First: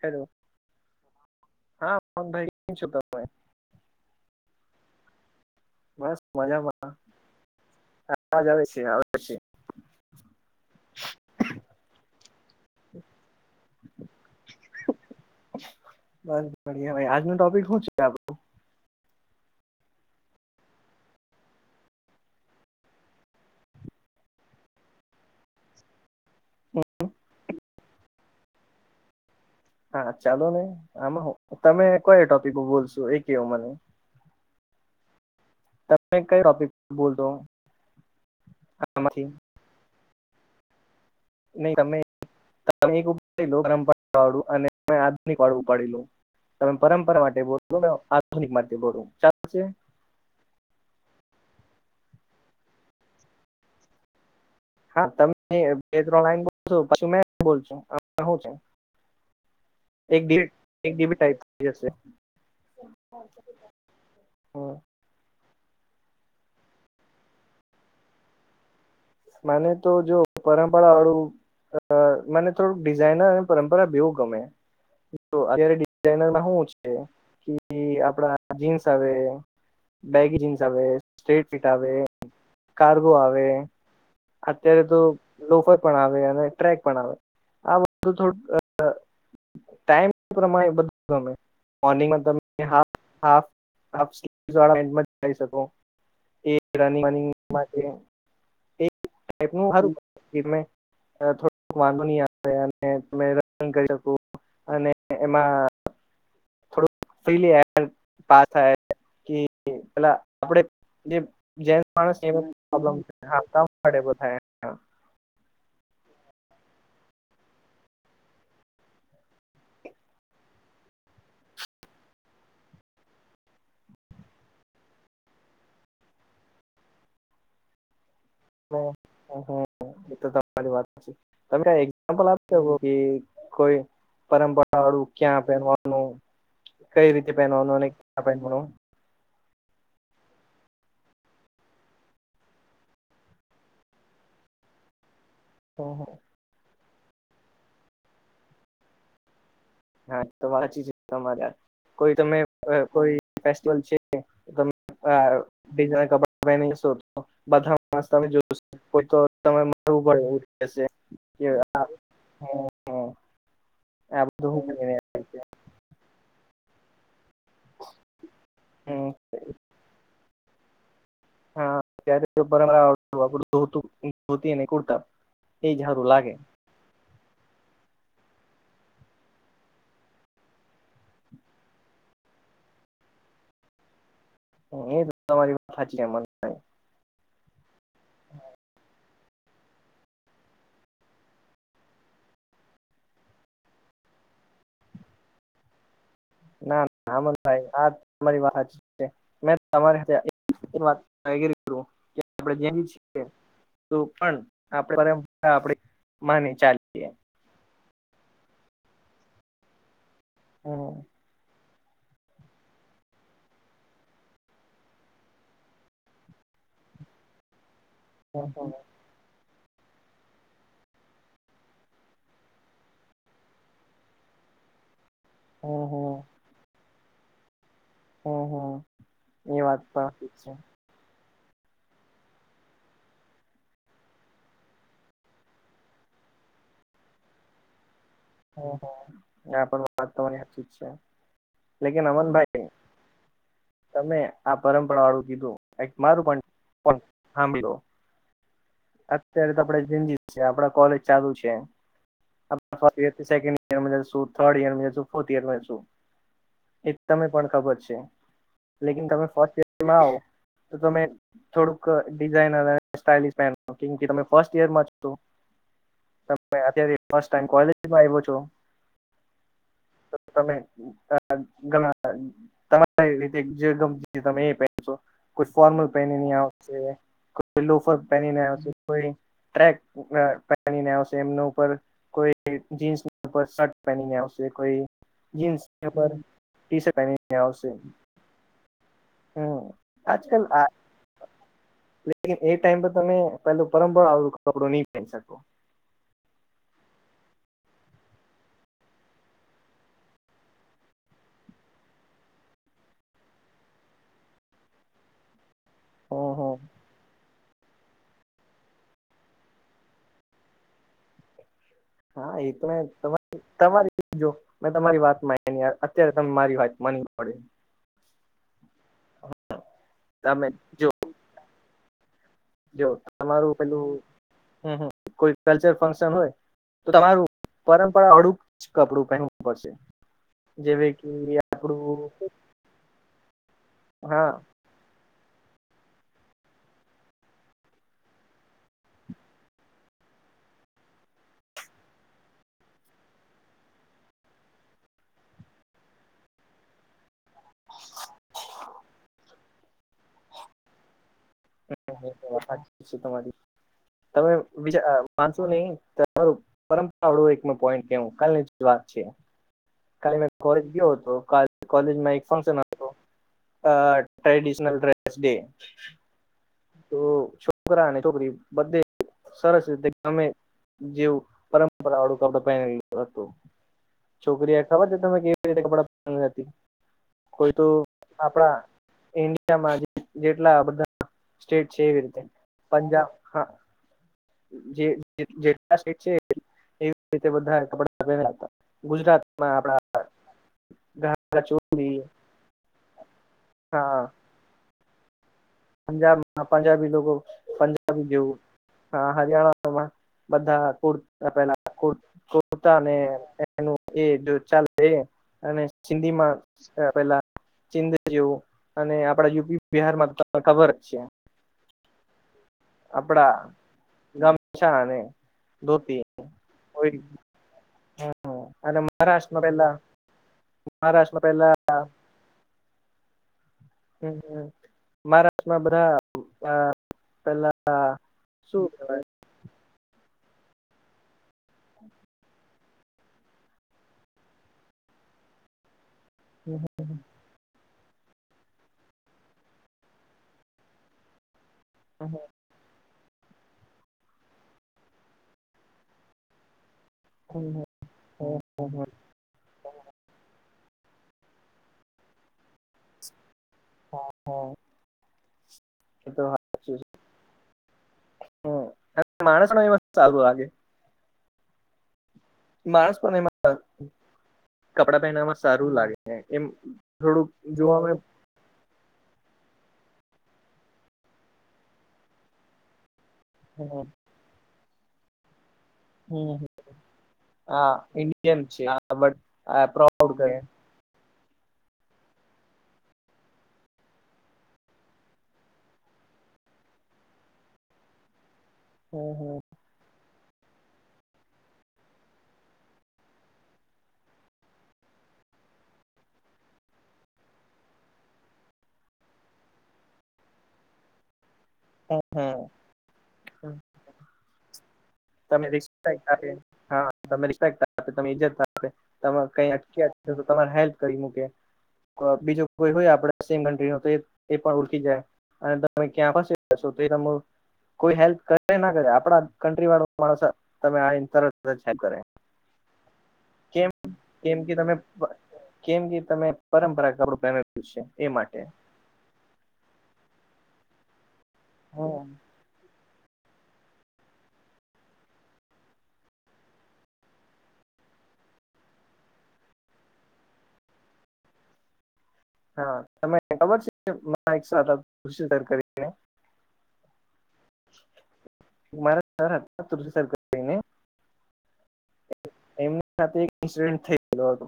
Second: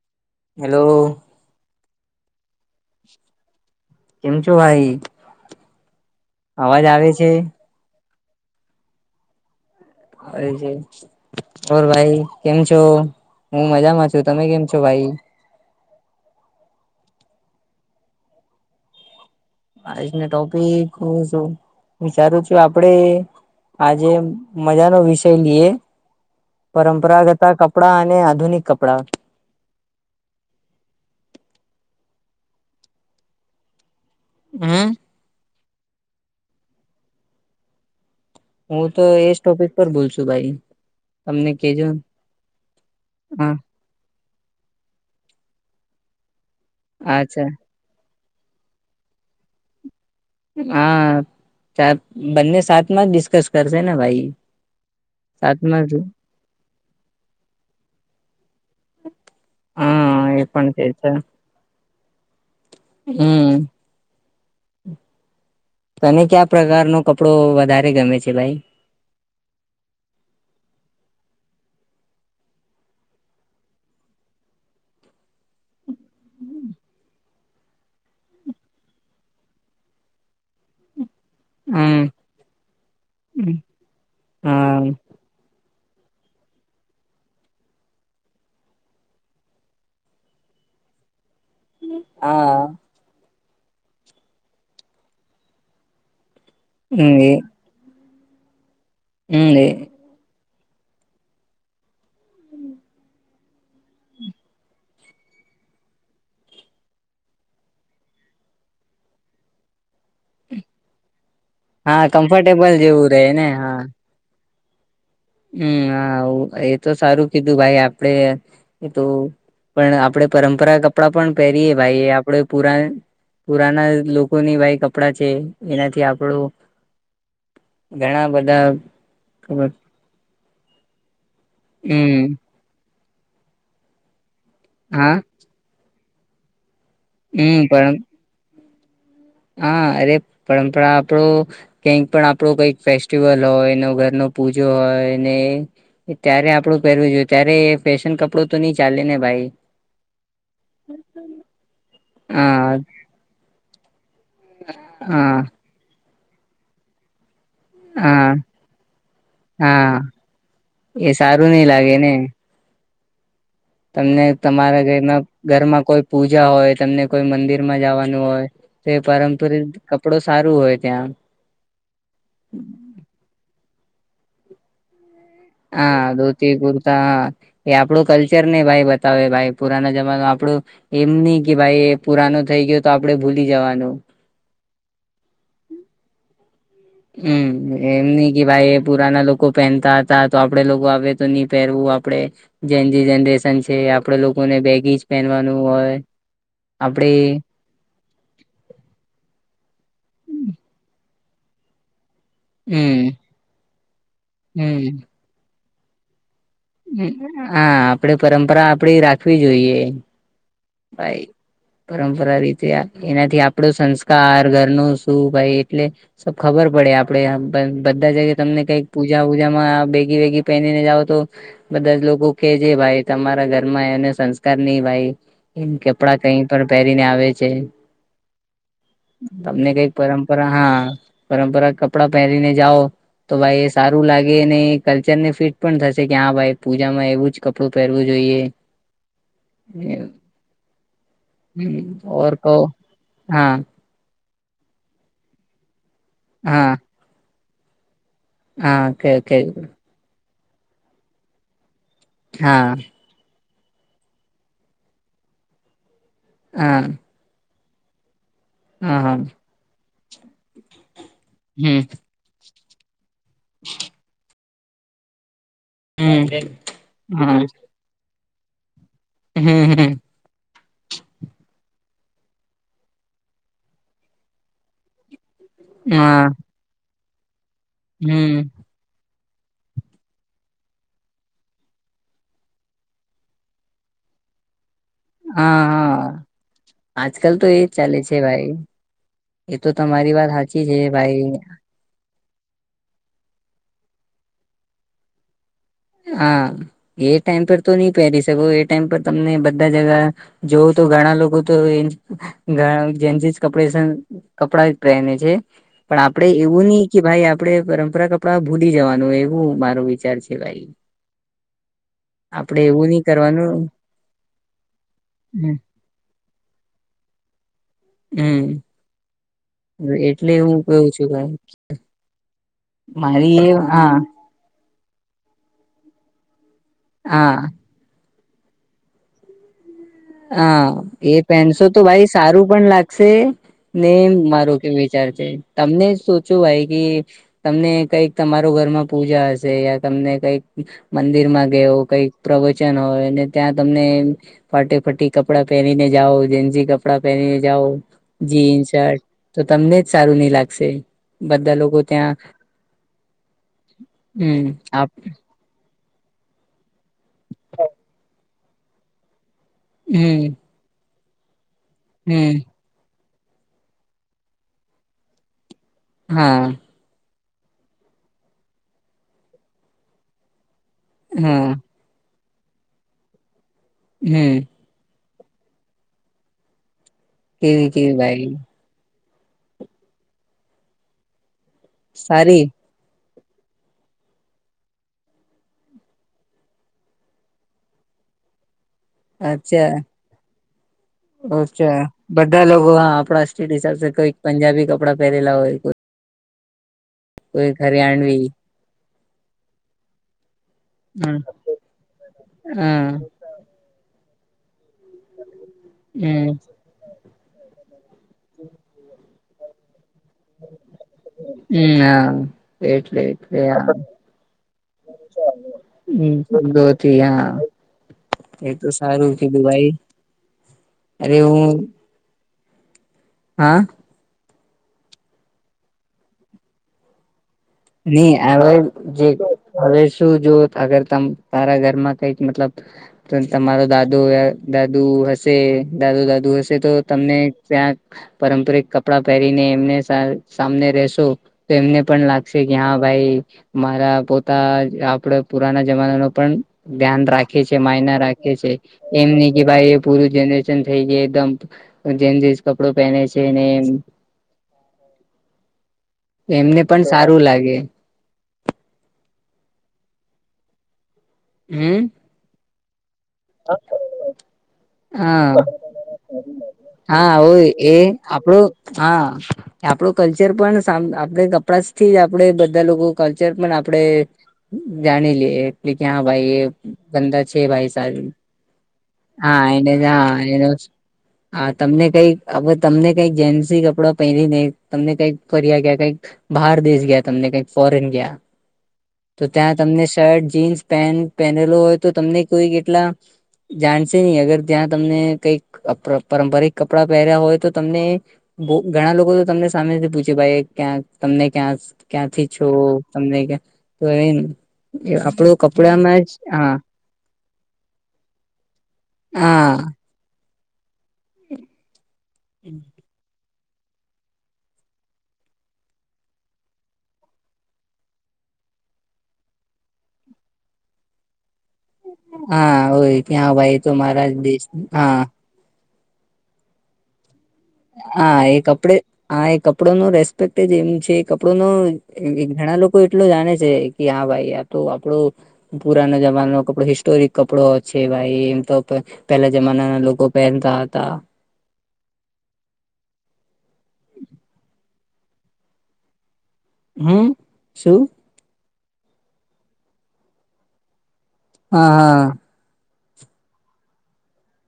Hello hello! હા પણ ભાઈ કેમ છો તમે? કેમ છો ભાઈ? બસ અવાજ મજામાં આવે છે અવાજ આવે છે આવે છે. અરે છે. હોર ભાઈ કેમ છો? હું મજામાં છું તમે કેમ છો ભાઈ? બડીયા બાઈ, આજનું ટોપિક શું છે આપણું? આજનો ટોપિક હુ શું વિચારું છું આપડે આજે મજા નો વિષય લઈએે પરંપરાગત કપડા અને આધુનિક કપડાં હા ચાલોને આમાંહુ તમે કોયો ટોપિક એ બોલશો એ કેયો મને. હમ્મ. તમે કઈ ટોપિક બોલશો. હુંતો એજ ટોપિક પર બોલ શું ભાઈ તમને નહી કેજો તમે ન. તમે એક લઈ હા લો પરંપરા વાળુ અને મેં આધુનિક વાળુ ઉપાડી લો તમે પરંપરા માટે અચ્છા બોલ બોલો આધુનિક માટે બોલુ ચાલછે? હા ચા બંને સાથમાં જ ડિસ્કસ કરશે ને ભાઈ. હા તમે સાથમાં જ બે ત્રણ લાઈન બોલશો, પછી મે બોલશું એવુ શે એક હા એ દીવી પણ એક છે ડીબી ટાઈપ જશે હમ્મ. હમ. તને કયા પ્રકાર નો કપડો વધારે ગમે છે ભાઈ? મને તો જો પરંપરા વાળું અ મને થોડુંક ડિઝાઇનર અને પરંપરા બેઉં ગમે. તો અત્યારે ડિઝાઈઇનર મા હુ છે, કે આપડા જીન્સ આવે. બેગી જીન્સ આવે, સ્ટ્રેટ ફીટ આવે, હમ કાર્ગો આવે. હમ. અત્યારે હા તો લોફર પણ આવે, અને ટ્રેક પણ આવે, આ બધું થોડું અ ટાઈમ પ્રમાણે બધું ગમે મોર્નિંગ મા તમે હા હાફ હાફ જીન્સ વાળા પેન્ટ માં જઈ શકો. તે રનિ હમ વનિંગ એ મા જે હમ ટેકનુ એ હારુ [unintelligible] વાંધો નઈ આવે અને કરી શકું અને એમાં ફ્રિલી એર પાસ થાય કે પેલા આપડે જે જેન્સ હા માણસ માટે સેમ કમ્ફર્ટેબલ પ્રોબ્લેમ જેવું છે રે ને આ કમ્ફર્ટેબલ હમ્મ હા હુ એ તો સારું કીધું ભાઈ આપડે એ તુ પણ આપડણે પરંપરા કપડાં પણ પહેરીએ ભાઈ, આપડે પુરા પુરાના લોકોની વાઈ કપડાં છે, એનાથી આપણું ઘણા બધા ખબર એ તો વાત સાચી, તમે એક્ઝામ્પલ હમ આપ કે કોઈ પરંપરા વાળું હા ક્યાં પહેરવાનું કઈ રીતે હમ પહેનવાનું? અને પણ કયા પહેનવાનું? હા અરે પરંપરા આપડું કઈક પણ આપણો કઈક ફેસ્ટિવલ હોય નવ ઘર નુ પૂજો હોયને હા ત્યારે આપડું પહેરવું જોઈએ ત્યારે એ ફેશન કપડું તો નઈ ચાલે ને ભાઈ. હા તો વાત હાચી તમારે કોઈ તમે હા કોઈ ફેસ્ટિવલ છે તમે આ હા ડિઝાઇન કપડા પહેશો તો બધા ના તમે હા જો કો તો તમારે હા મારવું પડે એવું રહેશે એ કે સારું નઈ આ લાગે ને હા. તમને તમારા ઘરમાં કોઈ પૂજા હોય, તમને કોઈ મંદિર માં જવાનું હોય. તે હમ પારંપારિક કપડું સારું હોય ત્યાં. હા, ત્યારે પરંપરા આપણી આપડું ધોતી અને કુર્તા. એ જ હા સારું લાગે ધોતી કુર્તા એ આપણું કલ્ચર ને ભાઈ બતાવે ભાઈ પુરાના જમાનામાં આપણું એમ નીકે ભાઈ પુરાનો થઈ ગયો તો આપડે ભૂલી જવાનું. એ તમારી વાત સાચી છે હમ્મ એમ નીકે ભાઈ એ પુરાના લોક લોકો પહેનતા હતા તો આપડે લોકો આવે તો નહી પહેરવું આપડે જેન્ઝી જનરેશન છે, આપડે લોકોને બેગીજ પહેનવાનું હોય. ના, આપડે આમ જ થાય આજ. તમારી વાત મેં [inaudible] આપણે જેમ હમ છીએ. તો પણ આપણે આપણું માનીને ચાલીએ. હં હા, આપડે પરંપરા આપડી રાખવી જોઈએ. હમ બાય. પરંપરા રીતે એનાથી આપણો સંસ્કાર ઘરનું શું? ભાઈ એટલે. શું ખબર પડે આપણે બધા જગ્યાએ હમ તમને હમ કંઈક? પૂજા વૂજામાં બેગી વેગી પહેરીને જાઓ તો.... બધા જ લોકો કે છેે. ભાઈ તમારા ઘરમાં એને સંસ્કાર નહીં ભાઈ. એમ હમ કપડાં હમ કંઈ પણ પહેરીને આવે છે. હમ હમ એ તમને વાત કંઈક પણ સાચી છે પરંપરા હા પારંપારિક કપડા પહેરીને જાઓ. તો ભાઈ એ સારું લાગે અને કલ્ચરને ફિટ પણ થશે કે હા, ભાઈ પૂજામાં એવું જ કપડું પહેરવું જોઈએ. હા હા આ પણ વાત તમારી સાચી જ છે. લેકિન ઓર કહો અમનભાઈ હા. તમે આ પરંપરા વાળું કીધુ. કંઈક મારું હા પણ સાંભળી લો. હા કે કે અત્યારે તો આપડે ઝેનઝી જ છે. આપણે કોલેજ ચાલુ છે. હા. આપણા ફર્સ્ટ સેકન્ડ યર માં જશું. થર્ડ યર માં જશું. ફોર્થ યર માં જશું. હા. તમને પણ ખબર છે. હા લેકિન હા તમે ફર્સ્ટ માં આવો તો તમે થોડુંક. હમ ડિઝાઇનર અને સ્ટાઇલિશ થાય. કેમ કે તમે ફર્સ્ટ યર માં છો. હમ તમે અત્યારે ફર્સ્ટ હા ટાઈમ કોલેજમાં આવ્યા છો? હું હું. તોતમે. ઘણા તમારી રીતે જે ગમતી તમે એ પહેરશો. કોઈ ફોર્મલ હા પહેરીને આવશે. કોઈ લોફર પહેરીને હમ આવશે. કોઈ ટ્રેક પહેરીને આવશે. એમના ઉપર કોઈ... જીન્સના ઉપર શર્ટ પહેરીને આવશે. કોઈ... હં હં જીન્સ હા ઉપર ટી શર્ટ આજકાલ પહેરીને તો એજ આવશે ચાલે છે. ભાઈ એ હમ તો તમારી વાત આજકાલ સાચી છે. ભાઈ લેકિન એ ટાઈમ પર તમે એ પહેલું પરંપરાગત કપડું નહીં પહેરી શકો. હા, એ ટાઈમ પર તો નઈ પહેરી શકો. એ ટાઈમ પર તમને બધા જગા જોવ તો ઘણા લોકો તો એ જેનઝી કપડા છે. ને કપડા જ પહેરે છે. પણ આપડે હમ હમ એવું નહીં કે ભાઈ આપડે પરંપરાગત કપડા ભૂલી જવાનું. એવો મારો વિચાર છે. ભાઈ.. હા, એ આપડે તો એવું નહી કરવાનું તમારી જો મેં તમારી વાત માયની. અત્યારે તમારે મારી વાત માનવી પડે. હ.. મ. એટલે તમે હું કવું જો છું. કંઈક જો તમારું પેલું કોઈ કલ્ચરલ ફંક્શન હોય. તો તમારું હા પરંપરા અડુક કપડું પહેન પડશે. હા જેવી કે એ પેન્ટસો તો આપડું ભાઈ સારું પણ લાગશે ને હા મારો વિચાર જે તમને સોચુ ભાઈ કે, તમને કંઈક તમારા ઘરમાં પૂજા હશે યા તમને કંઈક. મંદિરમાં કે એવું કંઈક પ્રવચન હોય ને ત્યાં તમને..... પ્રીટી કપડાં પહેરીને જાઓ. જેન્ઝી કપડાં પહેરીને જાઓ. જીન્સ શર્ટ તો તમને જ સારું નહી લાગશે. બધા લોકો ત્યાં વાત સાચી છે તમારી તમે હમ આપ બીજા પાંચ. નહી તમારું પરંપરાળું એક પોઈન્ટ કે કાલની વાત છે. કા હમ મે કોલેજ ગયો હતો કોલેજમાં એક હમ ફંક્શન અ ટ્રેડિશનલ ડ્રેસ ડે. હા. તો છોકરા ને છોકરી બધે સરસ રીતે ગમે. જેવું હા પરંપરાળું કડ પહે હતું હમ છોકરી ખબર તમે કેવી રીતે કપડા હતી? કોઈ તો કેવી કેવી ભાઈ આપડા ઇન્ડિયામાં જેટલા બધા સ્ટેટ છે એવી રીતે સારી પંજાબ, હા. જે જેલા સ્ટેટ છે એવી રીતે બધા એ કપડા પેરેલા હતા. ગુજરાતમાં આપડા અચ્છા ગા અચ્છા ચોરી બધા લોકો હા આપડા સ્ટ કોઈક પંજાબી કપડાં પહેરેલા હોય પંજાબ હ પંજાબી લોકો કોઈક પંજાબી હરિયાણવી જેવું. હા હરિયાણામાં બધા હમ કુતા પેલા કુર્તાને હમ એનું એ જો ચ અને હમ સિંધીમાં પેલા ચિંદે જેવું અને આપડા યુપી બિહાર માં ખબર જ છે. ના એટલે આપડા કે આમ. ગામછા અને ધોતી હમ્મ, શબદોથી હા એ તો સારું છે દુંબાઈ. મહારાષ્ટ્ર પેલા હા. હ મહારાષ્ટ્રમાં બધા પેલા ની આયોગ શું જે હવે શું જુએ અગર તમ તારા ઘરમાં કઈક મતલબ તો તમારો દાદો દાદુ હશે દાદુ દાદુ હશે તો તમને ક્યાંક પારંપરિક કપડા પહેરીને એમને સામને રસો તો એમને પણ લાગ કે હા ભાઈ મારા પોતા આપડે પુરાના જમાના ના પણ ધ્યાન રાખે છે, માયના રાખે છે. એમ નહી કે ભાઈ પૂરું જનરેશન થઈ ગય એકદમ જેસ કપડો પહેને છે ને એમ હા. એમને પણ સારું લાગે. હા માણસ નસ્ ચાલું આગે. હમ્મ? માણસ પણ નમાં. કપડા હા પહેરવામાં સારું લાગે છે એમ હા થોડુંક હોય એ જોવામ. આપણું હા આપડો કલ્ચર પણ આપે કપડા થી જ આપડે બધા લોક કલ્ચર પણ આપડે જાણી લઈએ. ક્યાં ભાઈ એ ગંદા છે ભાઈ સારી. એમ છે આ હા એને જ પ્રાઉડ હા. કરે હા તમને કઈક હવે તમને કઈક જેન્સી કપડા પહેરી નઈ તમને કઈક ફર્યા ગયા કઈક બહાર દેશ ગયા તમને કઈક ફોરેન ગયા. તો ત્યાં તમને શર્ટ જીન્સ પેન્ટ પહેરેલોું હોય તો તમને કોઈ કેટલા જાણશે નહી અગર ત્યાં તમને કઈક પારંપરિક કપડા પહેર્યા હોય તો તમને ઘણા લોકો તો તમને સામેથી પૂછે ભાઈ ક્યાં તમને ક્યાં ક્યાંથી છો ત તો એ આપણું તમે કપડામાં રિસ્પેક્ટ જ, આપે હા. તમે રિસ્પેક્ટ આપે, તમે ઈજત આપે, તમે હા કઈ [inaudible] તમા હેલ્ કરી મૂકે. બીજો કોઈ હોય આપડ એ પણ ઓળખી જાય અને તમે ક્યાં પાસે જશો તો ત કોઈ હેલ્પ કરે ના કરે આપડા કન્ટ્રી વાળો માણસ તમે તર ચેક કરે. હા હોય ત્યાં ભાઈ કેમ તો મારા જ કેમ દેશ કે તમે હા કેમકે તમે પરંપરા કડું પેહરે હા એ કપડે હા એ કપડો નું રેસ્પેક્ટ જ એમ છે. કપડો ન હા ઘણા લોકો એટલો જાણે છે કે હા ભાઈ આ તો આપડો પુરાનો જમાનો કપડો હિસ્ટોરિક કપડો છે ભાઈ એમ તો પેલા જમાનાના લોકો પહેનતા હતા. હા તને ખબર છે એક કરીને હમ શું. મા તુ સરારને [unintelligible] હા હા એમની સાથે એક ઇન્સિડન્ટ થઈ ગયો હતો.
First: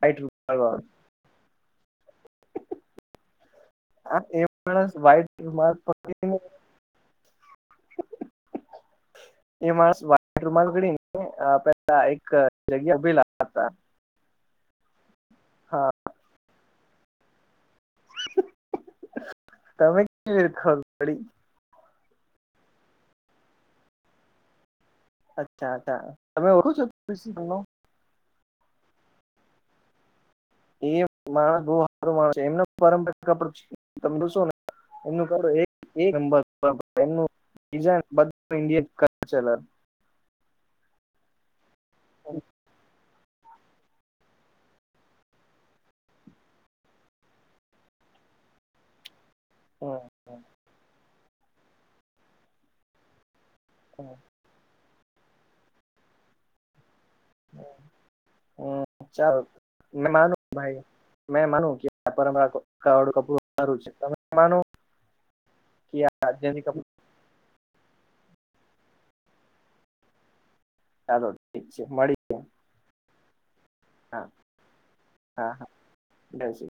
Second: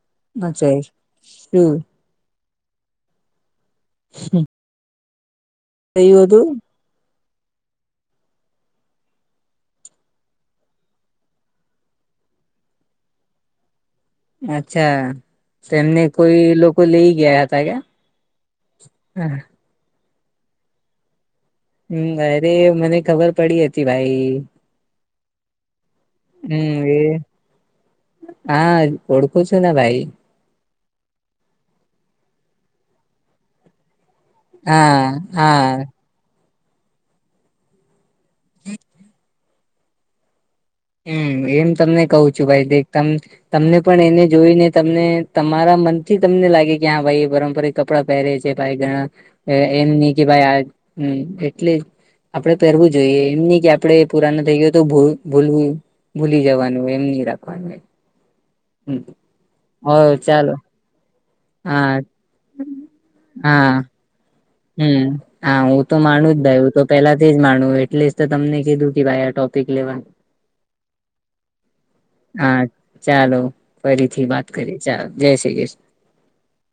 વાઈટ રૂમાલ મજા વાળો શું આ એ માણસ વાઈટ માર્ગ થયું પડીને [inaudible] એ માણસ વાટ રૂમાડી પેલા એક જગ્યાઉભેલા અચ્છા તો હા એમને કોઈ લઈ ગયા હતા ક્યા હ તમે કેખ પડી હમ અરે મને ખબર પડી હતી ભાઈ અચ્છાછા હમ એ હા ઓળખું છું ને ભાઈ એ માણસ બહ સારો માણસ છે એમનું પારંપરિક આપડું છે. તમર શું ને હા એમનું ખ હા નબરમ બ ઇન્ડ [unintelligible] હમ એમ તમને કહું છું ભાઈ એકદમ તમને પણ એને જોઈને તમને તમારા મનથી તમને લાગે કે હા ભાઈ એ પરંપરા-' કપડા પહેરે છે ભાઈ ઘણા એમ નહ કે ભાઈ આ એટલે આપડે પહેરવું જોઈએ એમ નહ કે આપડે પુરાનો થઈ ગયો તો ભૂલવું ભૂલી જવાનું હોય એમ નહી રાખવાનું હ ચાલ હો મે માનું ચાલો ભાઈ મેં માનું હા કેડું કપડું હા સારું છે. માનો હમ હા હું તો કે આ માનું જ ભાઈ જેની હું તો કપડું પેલા જ માણવ એટલે તમને કીધું કે ભાઈ આ ટોપિક લેવાનું ચાલો ઠીક છે મળી હા ચાલો હા ફરીથી વાત કરીએ ચાલો જય શ્રી કૃષ્ણ જસ